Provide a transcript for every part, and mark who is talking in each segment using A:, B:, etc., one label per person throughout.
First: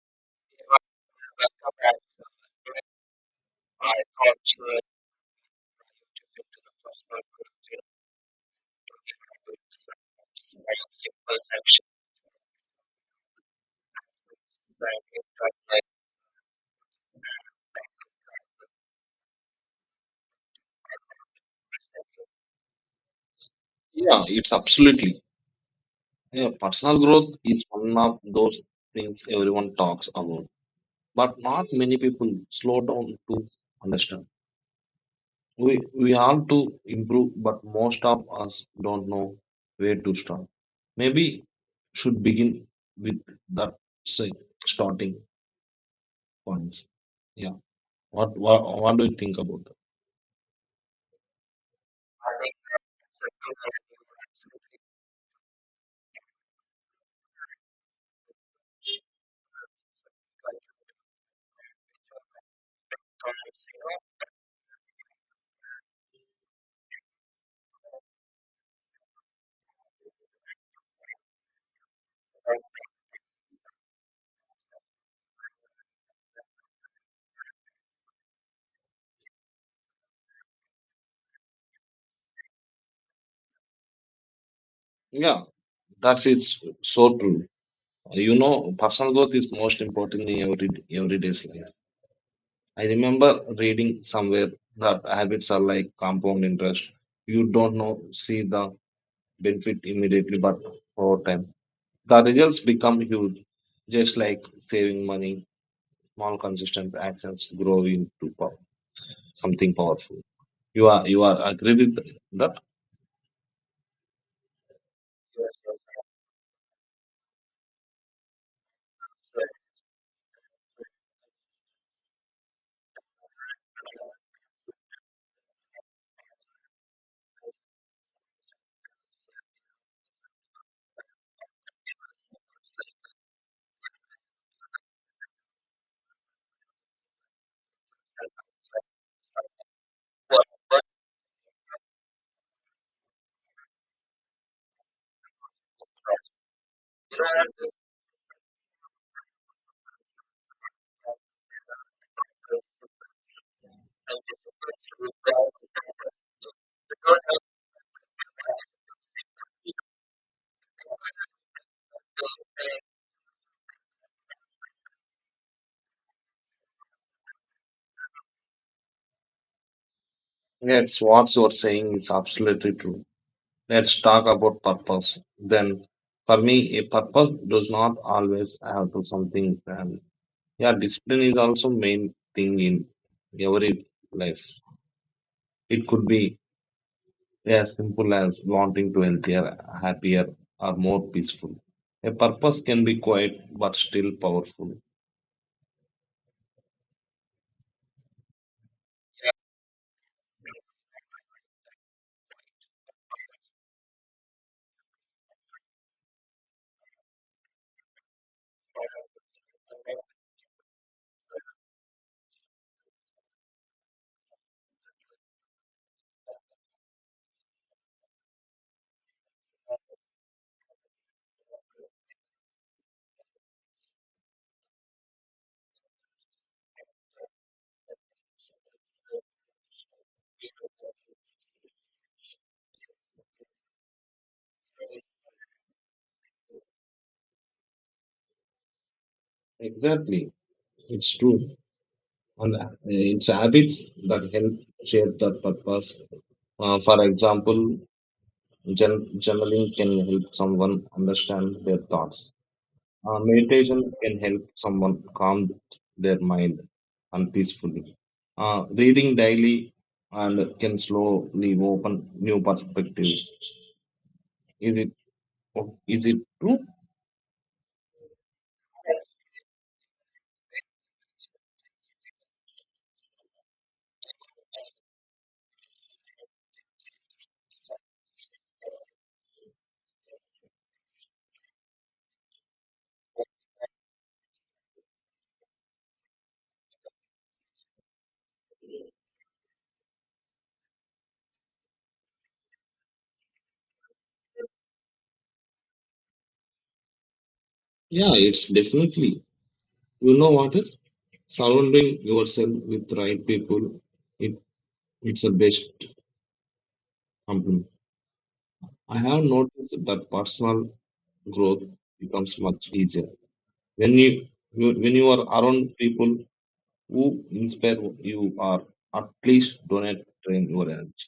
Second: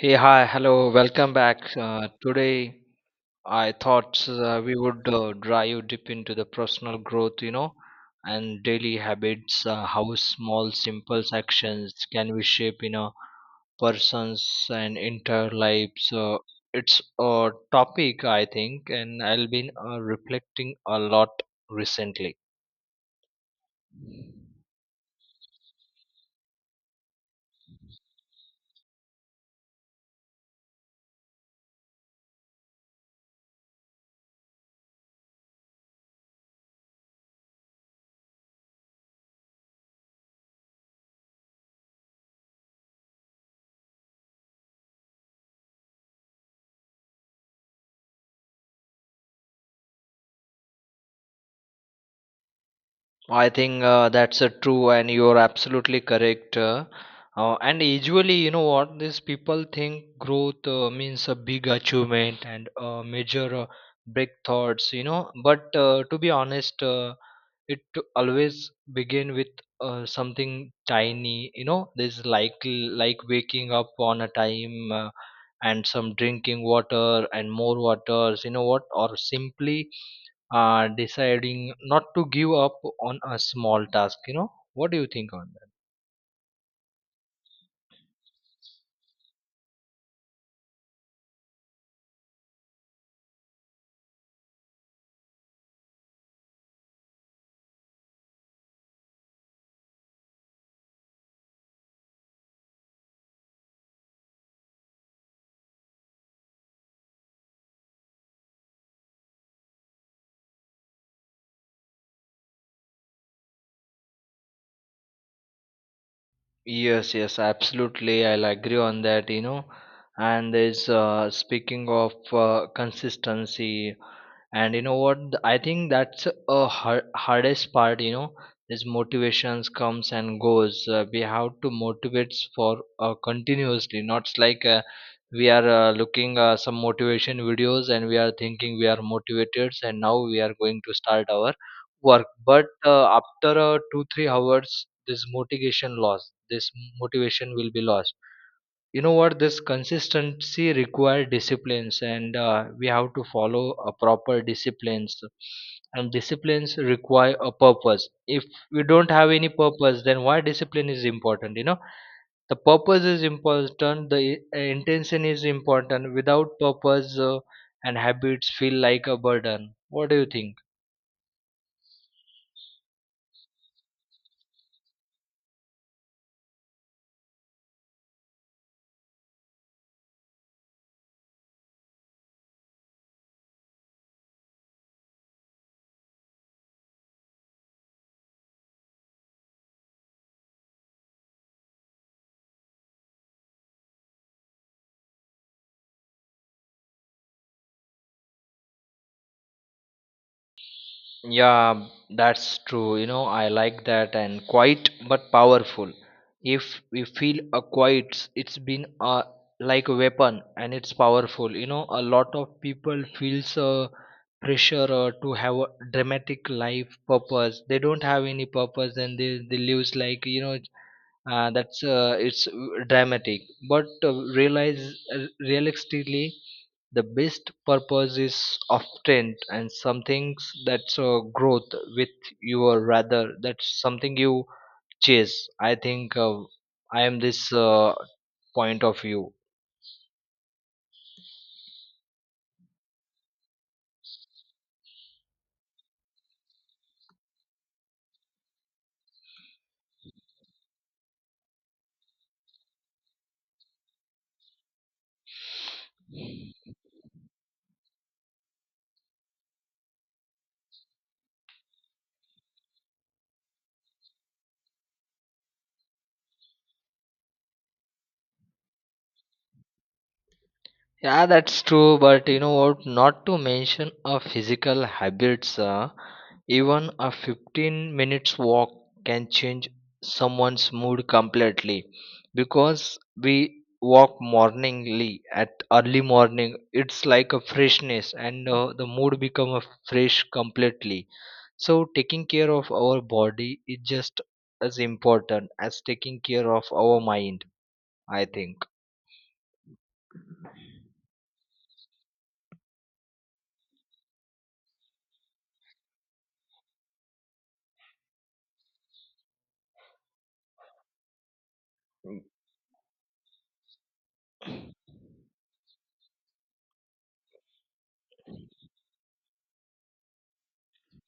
A: Hey, hi, hello, welcome back. Today, I thought we would dive deep into the personal growth, and daily habits, how small, simple actions can we shape in a person's and entire life. So it's a topic, I think, and I've been reflecting a lot recently.
B: Yeah, it's absolutely. Yeah, personal growth is one of those things everyone talks about, but not many people slow down to understand. We have to improve, but most of us don't know where to start. Maybe should begin with that say, starting points. Yeah, what do you think about that?
A: I think that's true, and you're absolutely correct. And usually, you know what, these people think growth means a big achievement and major breakthroughs. But to be honest, it to always begin with something tiny, you know, this, like waking up on a time, and some drinking water and more waters, you know what, or simply deciding not to give up on a small task. You know what, do you think
B: Yeah,
A: on that?
B: that's it's so true. You know, personal growth is most important in everyday's life. I remember reading somewhere that habits are like compound interest. You don't know, see the benefit immediately, but over time, the results become huge. Just like saving money, small consistent actions grow into power, something powerful. You are agree with that?
A: Yes, yes, absolutely. I'll agree on that. And there's speaking of consistency, and you know what? I think that's a hardest part, you know, is motivations comes and goes. We have to motivate for continuously, not like, we are looking some motivation videos, and we are thinking we are motivated, and now we are going to start our work, but after 2 3 hours, this motivation loss. This motivation will be lost. You know what, this consistency require disciplines, and we have to follow a proper disciplines, and disciplines require a purpose. If we don't have any purpose, then why discipline is important? You know, the purpose is important. The intention is important. Without purpose, and habits feel like a burden. What do you think?
B: Yes, what you are saying is absolutely true. Let's talk about purpose. Then, for me, a purpose does not always have to something grand. Yeah, discipline is also main thing in every life. It could be as simple as wanting to healthier, happier, or more peaceful. A purpose can be quiet but still powerful.
A: Yeah, that's true. You know, I like that, and quiet but powerful. If we feel a quiet, it's been a like a weapon and it's powerful. You know, a lot of people feels a pressure to have a dramatic life purpose. They don't have any purpose, and they lives like, you know, that's it's dramatic. But realize realistically the best purpose is often and some things that's growth with your, rather that's something you chase. I think, I am this point of view.
B: Exactly, it's true. And it's habits that help shape that purpose. For example, journaling can help someone understand their thoughts. Meditation can help someone calm their mind and peacefully. Reading daily and can slowly open new perspectives. Is it is it true?
A: Yeah, that's true, but you know what? Not to mention a physical habits, even a 15 minutes walk can change someone's mood completely, because we walk morningly at early morning, it's like a freshness, and the mood become a fresh completely. So taking care of our body is just as important as taking care of our mind,
B: Yeah,
A: I
B: it's
A: think.
B: definitely. You know what? It, surrounding yourself with right people, it it's the best compliment. I have noticed that personal growth becomes much easier when when you are around people who inspire you or at least donate train your energy.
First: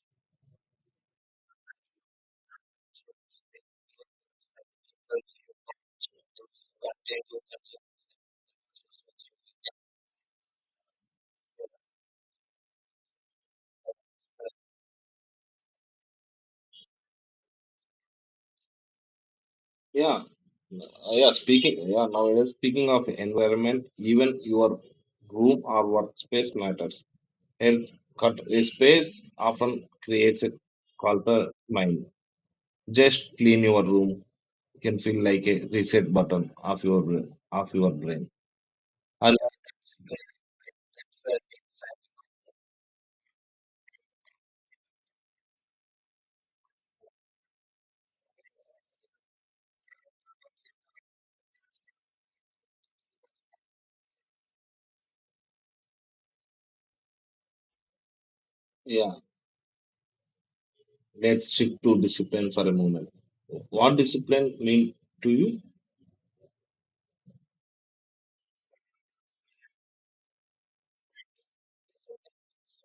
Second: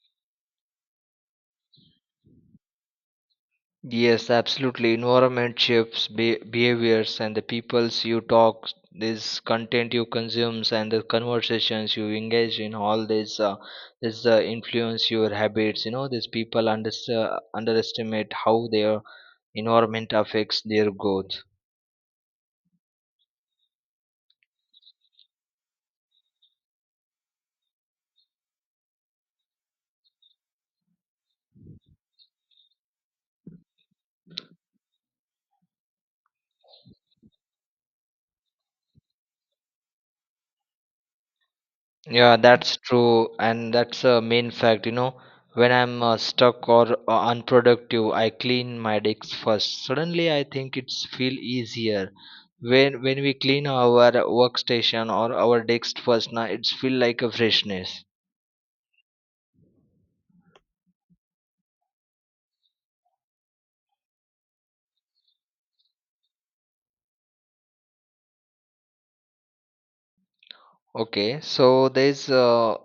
A: Yes, absolutely. Environment shifts behaviors, and the peoples you talk, this content you consumes, and the conversations you engage in. All this, influence your habits. You know, these people underestimate how their environment
B: Yeah,
A: affects their
B: yeah.
A: growth.
B: Speaking, yeah. Nowadays, speaking of environment, even your room or workspace matters. And cut a space often creates a clutter mind. Just clean your room can feel like a reset button of your brain. And
A: Yeah, that's true, and that's a main fact. You know, when I'm stuck or unproductive, I clean my decks first. Suddenly, I think it's feel easier. When we clean our workstation or our decks first, now it's feel like a freshness.
B: yeah, let's shift to discipline for a moment. What discipline mean to you?
A: Okay, so there's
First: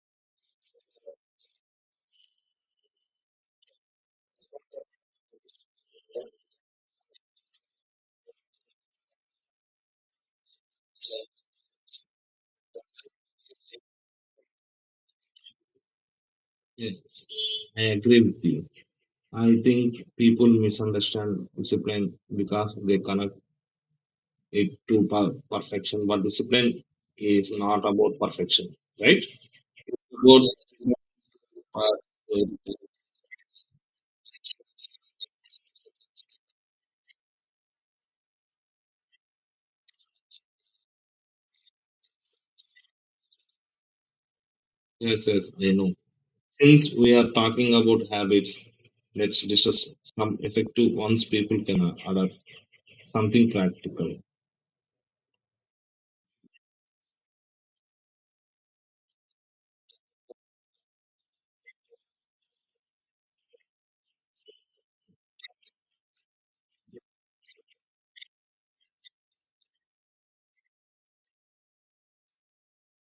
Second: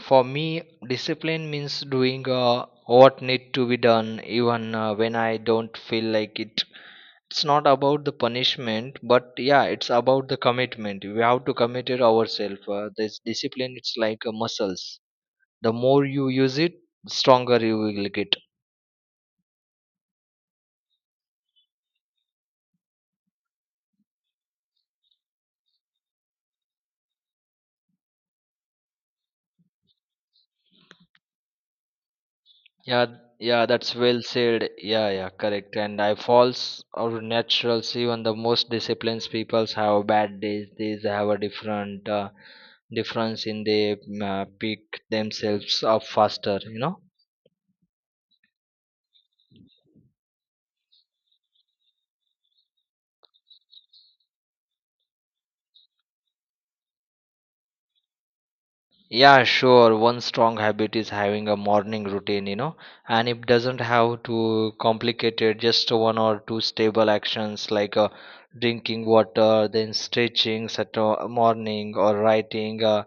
A: for me, discipline means doing what need to be done, even when I don't feel like it. It's not about the punishment, but yeah, it's about the commitment. We have to commit it ourselves. This discipline, it's like a muscles. The more you use it, the
B: Yes,
A: stronger you
B: I
A: will
B: agree
A: get.
B: with you. I think people misunderstand discipline because they connect it to perfection, but discipline is not about perfection, right? About uh,
A: Yeah, yeah, that's well said. Yeah, yeah, correct. And I falls or naturals. Even the most disciplined peoples have bad days. They have a different difference in they, pick
B: yes, yes, I
A: themselves
B: know.
A: up faster. You
B: Since
A: know.
B: we are talking about habits, let's discuss some effective ones people can adapt. Something practical.
A: Yeah, sure. One strong habit is having a morning routine, you know, and it doesn't have to complicated, just one or two stable actions like, drinking water, then stretching at a morning, or writing uh,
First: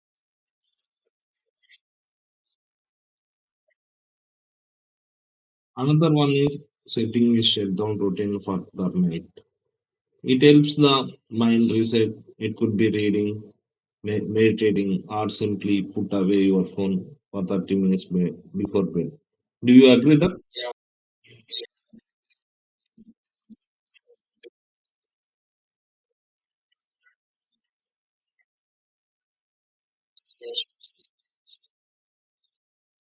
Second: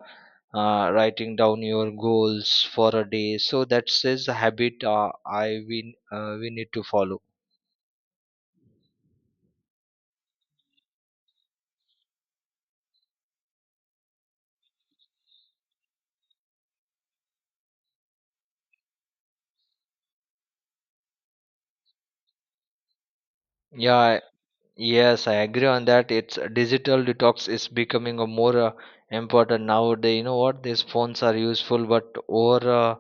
A: uh, writing down your goals for a day. So that is a habit, uh, I we,
B: Another one
A: uh, we
B: is
A: need to follow.
B: setting a shutdown routine for the night. It helps the mind reset. It could be reading, meditating, or simply put away your phone for 30 minutes before bed. Do you agree that?
A: Yeah, yes, I agree on that. It's digital detox is becoming a more important nowadays. You know what? These phones are useful, but over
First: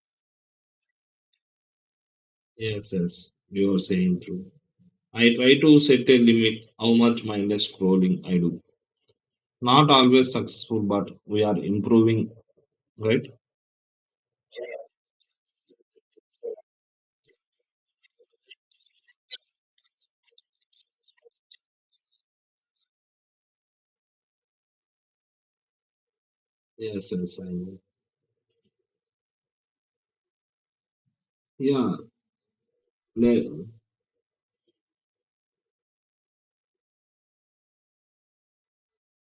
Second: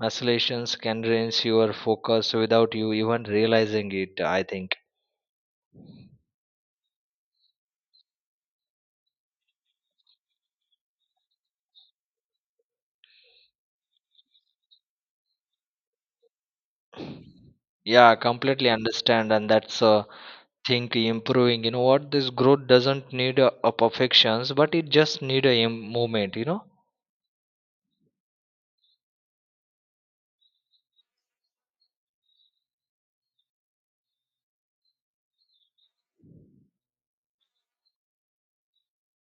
A: oscillations can drain your focus without you
B: Yes,
A: even
B: yes, you are
A: realizing it.
B: saying
A: I
B: true.
A: think.
B: I try to set a limit how much mindless scrolling I do. Not always successful, but we are improving, right?
A: Yeah, I completely understand, and that's, think improving. You know what? This growth doesn't need a perfections, but it just need a movement. You know.
B: Yes, yes, I know. Yeah, le-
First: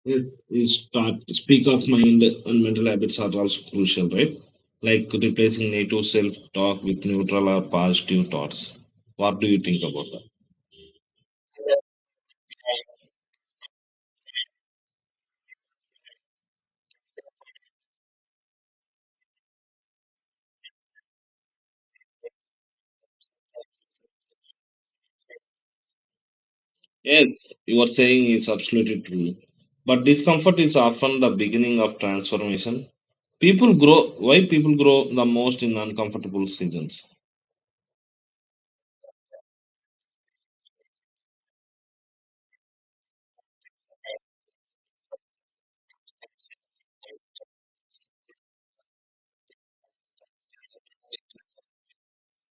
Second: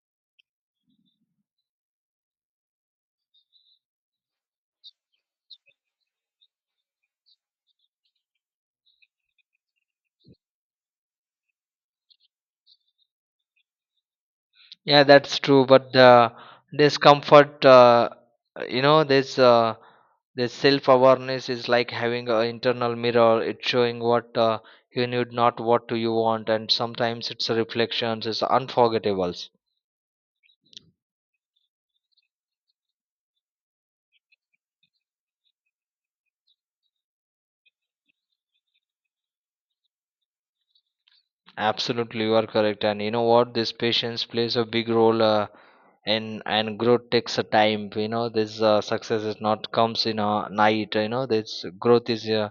B: yes, you start speak of mind and mental habits are also crucial, right? Like replacing native self-talk with neutral or positive thoughts. What do you think about that?
A: Yeah, that's true. But the discomfort, you know, this uh, this self awareness is like having an internal mirror. It's showing what you need, not what do you want. And sometimes
B: Yes,
A: it's
B: you are
A: reflections.
B: saying
A: It's
B: it's absolutely
A: unforgettable.
B: true. But discomfort is often the beginning of transformation. People grow why people grow the most in uncomfortable seasons.
A: Absolutely, you are correct. And you know what? This patience plays a big role. And growth takes a time. You know, this success is not comes in a night. You know, this growth is. Uh,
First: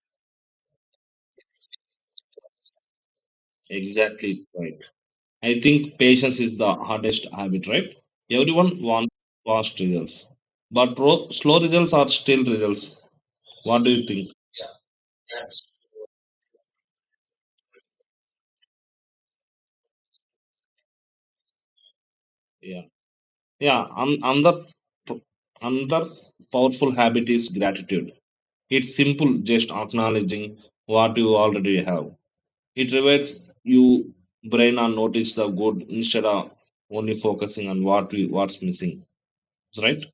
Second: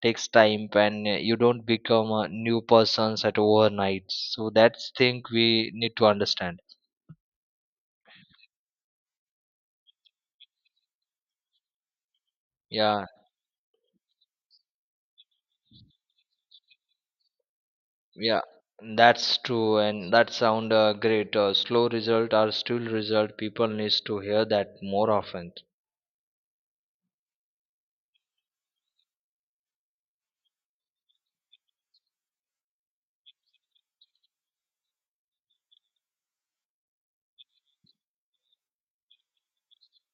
A: takes time, and you don't become a new persons at overnight.
B: Exactly
A: So
B: right.
A: that's thing
B: I
A: we need
B: think
A: to
B: patience is
A: understand.
B: the hardest habit, right? Everyone wants fast results. But slow results are still results.
A: Yeah,
B: What do you think?
A: yeah, that's true, and that sound great. Slow result or still
B: Yeah,
A: result, people
B: yeah.
A: needs to hear that more
B: P-
A: often.
B: another powerful habit is gratitude. It's simple, just acknowledging what you already have. It rewards you brain and notice the good instead of only focusing on what's missing. That's right?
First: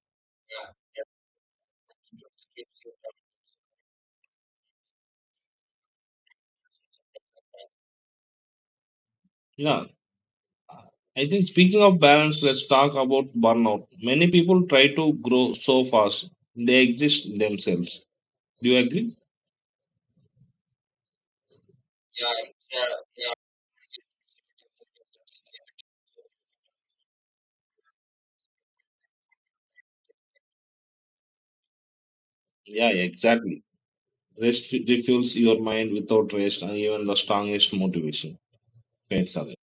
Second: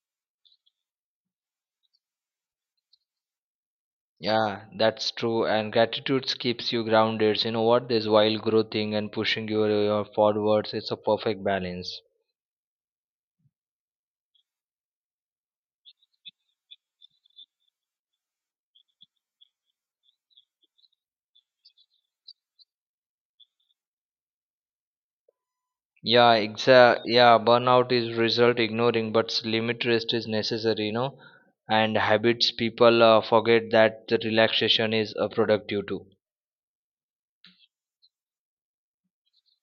A: Yeah, that's true, and gratitude keeps you grounded. You know what, this while growing and pushing you,
B: Yeah.
A: you forwards, it's a
B: I
A: perfect
B: think speaking of
A: balance.
B: balance, let's talk about burnout. Many people try to grow so fast they exist themselves. Do you agree?
A: Yeah, exact. Yeah, burnout is result ignoring, but limit rest is necessary, you know. And habits,
B: Yeah,
A: people
B: yeah, exactly.
A: forget that the
B: Rest
A: relaxation is
B: refuels your
A: productive
B: mind
A: too.
B: without rest and even the strongest motivation fades away.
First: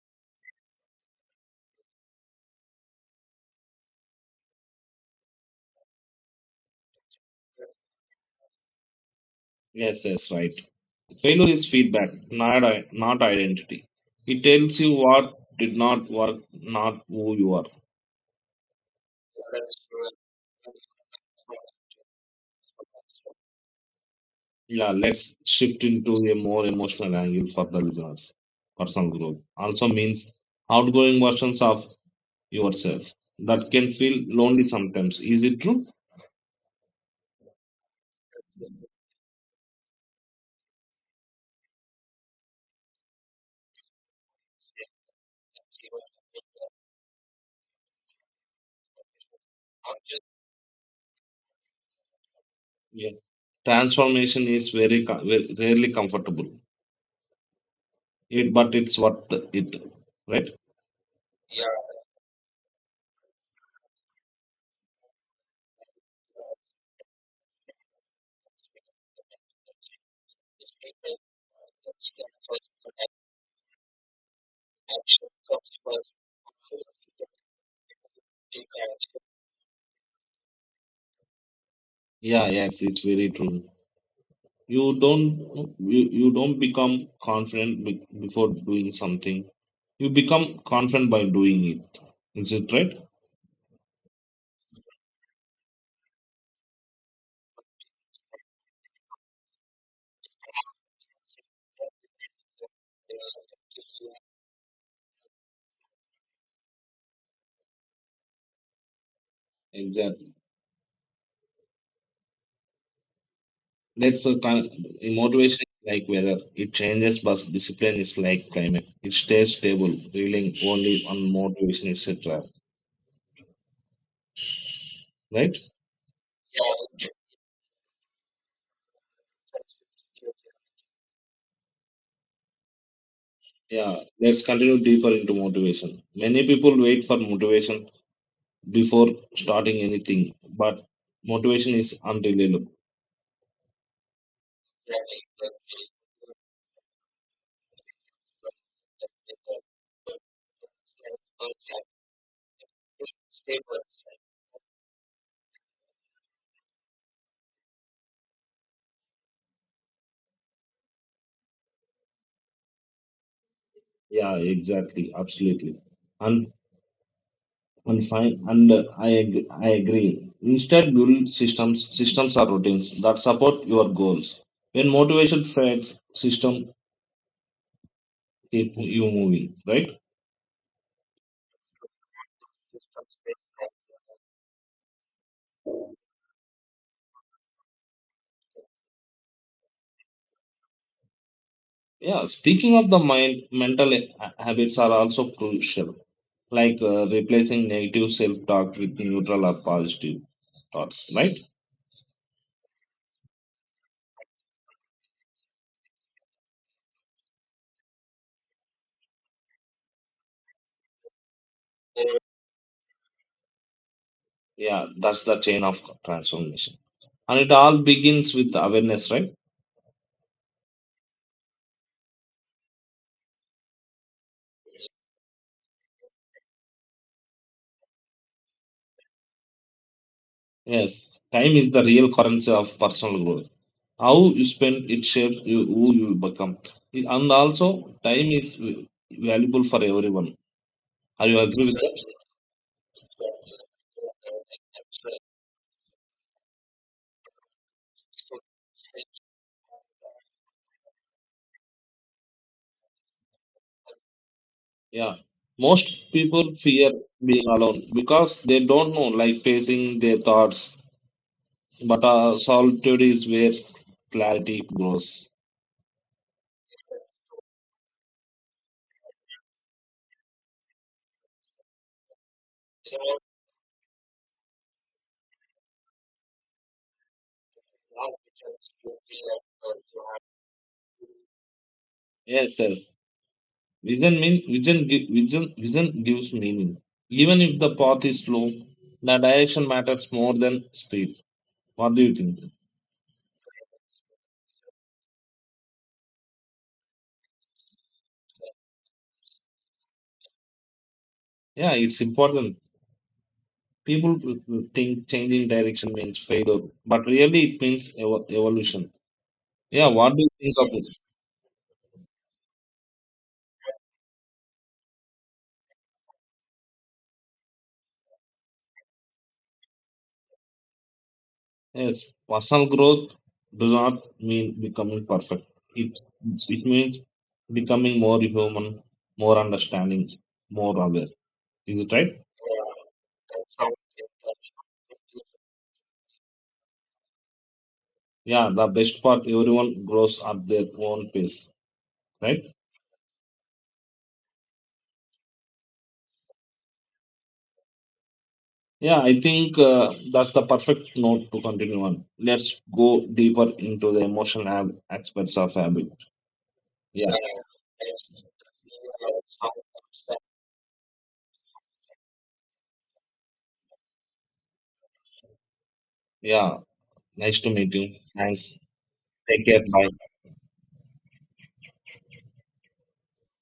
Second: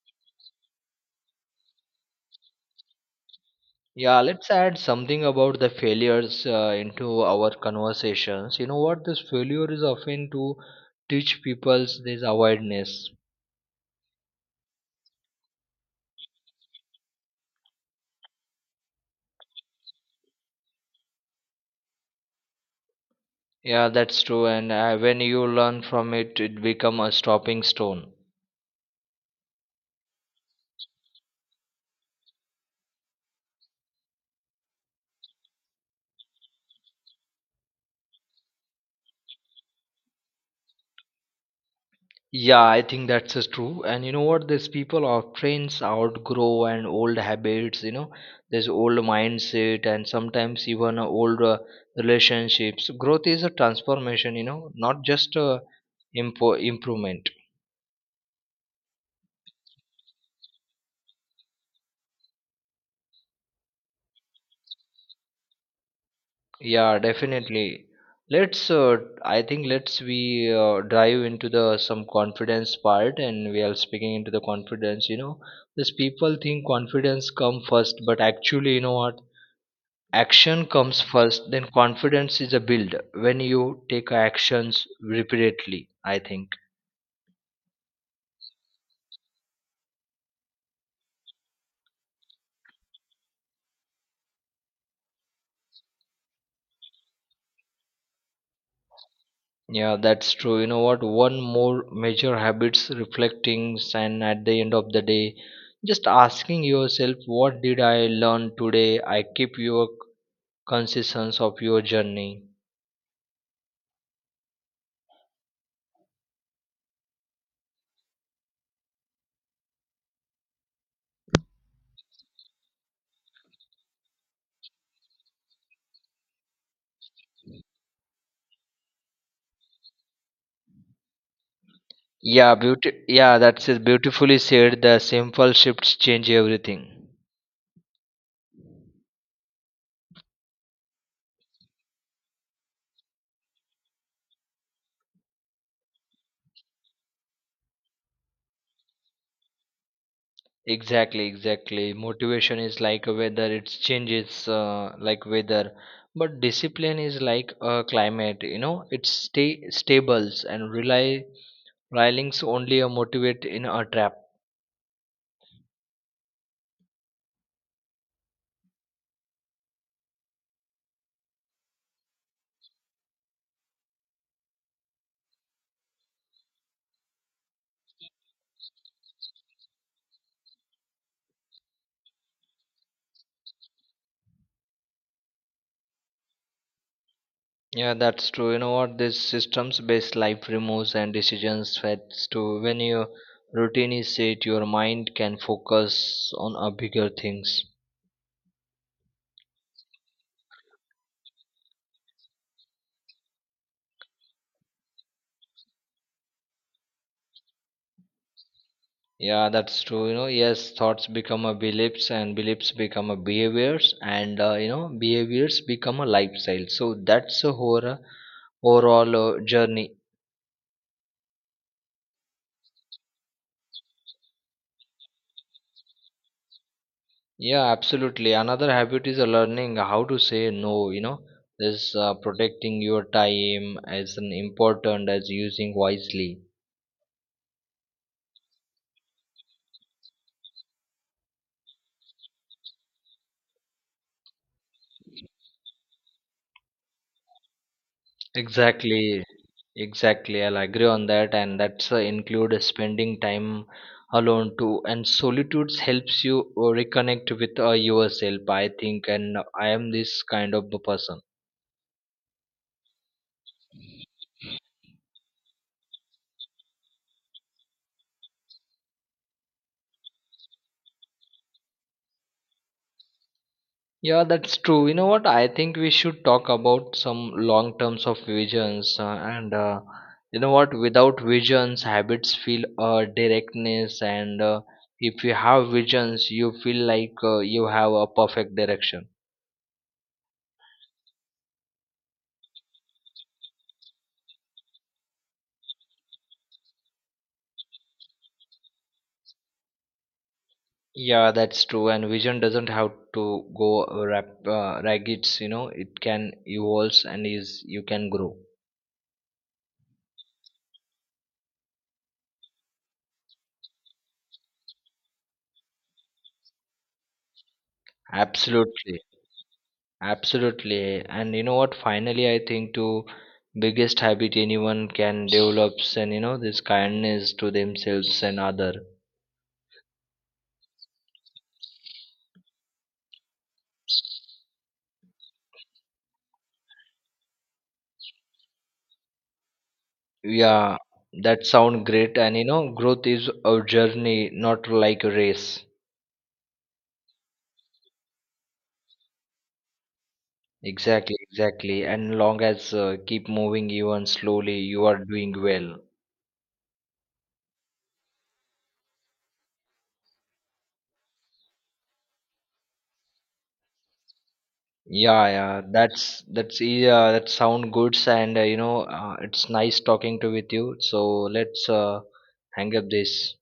A: Yeah, let's add something about the failures into our conversations. You know what? This failure is
B: Yes, yes,
A: often
B: right.
A: to teach
B: Failure is
A: people
B: feedback,
A: this awareness.
B: not identity. It tells you what did not work, not who you are.
A: Yeah, that's true. And
B: Yeah,
A: when
B: let's
A: you learn
B: shift
A: from
B: into a
A: it, it
B: more
A: become a
B: emotional angle
A: stopping
B: for the
A: stone.
B: listeners. Personal growth also means outgoing versions of yourself that can feel lonely sometimes. Is it true?
A: Yeah, I think that's just true. And you know what? These people of trains outgrow and old habits, you know, there's old mindset, and sometimes even old relationships.
B: Yeah.
A: Growth is a transformation, you
B: Transformation is
A: know, not just a
B: rarely comfortable,
A: improvement.
B: it, but it's worth it, right?
A: Yeah, definitely. Let's, I think let's we dive into the some confidence part, and we are speaking into the confidence. These people think confidence come first, but actually, you know what? Action comes first, then confidence
B: Yeah,
A: is a
B: yes,
A: build
B: it's very
A: when
B: true.
A: you take actions
B: You don't
A: repeatedly,
B: you,
A: I
B: you
A: think.
B: don't become confident before doing something. You become confident by doing it. Is it right?
A: Yeah, that's true. You know what, one more major habits reflecting, and at the end of the day, just asking yourself what did I learn today. I keep your
B: Exactly.
A: consistence of your journey.
B: That's a kind motivation is like weather. It changes, but discipline is like climate. It stays stable, relying only on motivation, etc. Right?
A: Yeah, beauty yeah, that's it
B: Yeah.
A: beautifully
B: Let's continue
A: said. The
B: deeper into
A: simple shifts
B: motivation.
A: change
B: Many people
A: everything.
B: wait for motivation before starting anything, but motivation is unreliable.
A: Exactly, exactly. Motivation is like a weather, it changes like weather. But discipline is like a climate, you know, it stay stables, and relying's only a motivate in a trap.
B: Yeah, exactly, absolutely. And and I agree. Instead, build systems. Systems are routines that support your goals. When motivation fades, system keep you moving. Right?
A: Yeah, that's true. You know what? This systems based life removes and decisions
B: Yeah.
A: fats to,
B: Speaking
A: when
B: of the
A: your
B: mind, mental
A: routine is set, your
B: habits are
A: mind
B: also
A: can
B: crucial,
A: focus on a
B: like
A: bigger things.
B: replacing negative self-talk with neutral or positive thoughts. Right?
A: Yeah, that's true. You know, yes, thoughts become a beliefs, and beliefs become a behaviors, and
B: Yeah, that's the
A: behaviors
B: chain of
A: become a lifestyle.
B: transformation,
A: So
B: and
A: that's
B: it
A: a
B: all
A: whole,
B: begins with awareness. Right?
A: overall journey. Yeah, absolutely. Another habit is learning how to say no, you
B: Yes,
A: know.
B: time is the
A: This
B: real currency of
A: protecting your
B: personal growth.
A: time as
B: How
A: an
B: you spend it
A: important as
B: shapes you,
A: using
B: who you
A: wisely.
B: become. And also, time is valuable for everyone. Are you agree with that?
A: Exactly. Exactly, I'll agree on that, and that's include spending time alone too. And
B: Yeah.
A: solitude
B: Most
A: helps you
B: people fear
A: reconnect
B: being
A: with
B: alone because
A: yourself,
B: they
A: I
B: don't know,
A: think. And
B: like
A: I am
B: facing their
A: this kind of
B: thoughts.
A: a person.
B: But solitude is where clarity grows.
A: Yeah, that's true. You know what? I think we should talk about some long terms of visions, and you know what? Without visions, habits
B: Yes,
A: feel
B: yes.
A: directness,
B: Vision mean
A: and
B: vision gi-
A: if you
B: vision
A: have
B: vision
A: visions,
B: gives
A: you
B: meaning.
A: feel like
B: Even if
A: you
B: the
A: have
B: path
A: a
B: is slow,
A: perfect direction.
B: the direction matters more than speed. What do you think?
A: Yeah, that's
B: Yeah,
A: true.
B: it's
A: And vision
B: important.
A: doesn't have to go
B: People think
A: ragged,
B: changing
A: you know,
B: direction
A: it
B: means
A: can
B: failure,
A: evolve,
B: but
A: and
B: really it
A: is you
B: means
A: can grow.
B: evolution. Yeah, what do you think of it?
A: Absolutely. Absolutely. And you know what?
B: Yes,
A: Finally, I
B: personal
A: think to
B: growth does not
A: biggest habit
B: mean
A: anyone
B: becoming
A: can
B: perfect.
A: develop,
B: It
A: and you know, this
B: it means
A: kindness to
B: becoming more
A: themselves and other.
B: human, more understanding, more aware. Is it right? Yeah, the best part, everyone grows at their
A: Yeah,
B: own
A: that
B: pace,
A: sound great. And
B: right?
A: you know, growth is a journey, not like a race.
B: Yeah, I think that's the perfect
A: Exactly,
B: note to continue
A: exactly.
B: on.
A: And long
B: Let's
A: as
B: go
A: keep
B: deeper
A: moving
B: into the
A: even
B: emotional
A: slowly, you are doing
B: aspects of
A: well.
B: habit. Yeah.
A: Yeah, yeah, that's
B: Yeah.
A: that's yeah, that
B: Nice to
A: sound
B: meet you.
A: good, and
B: Thanks. Take
A: it's
B: care.
A: nice
B: Bye.
A: talking to with you. So let's, hang up this.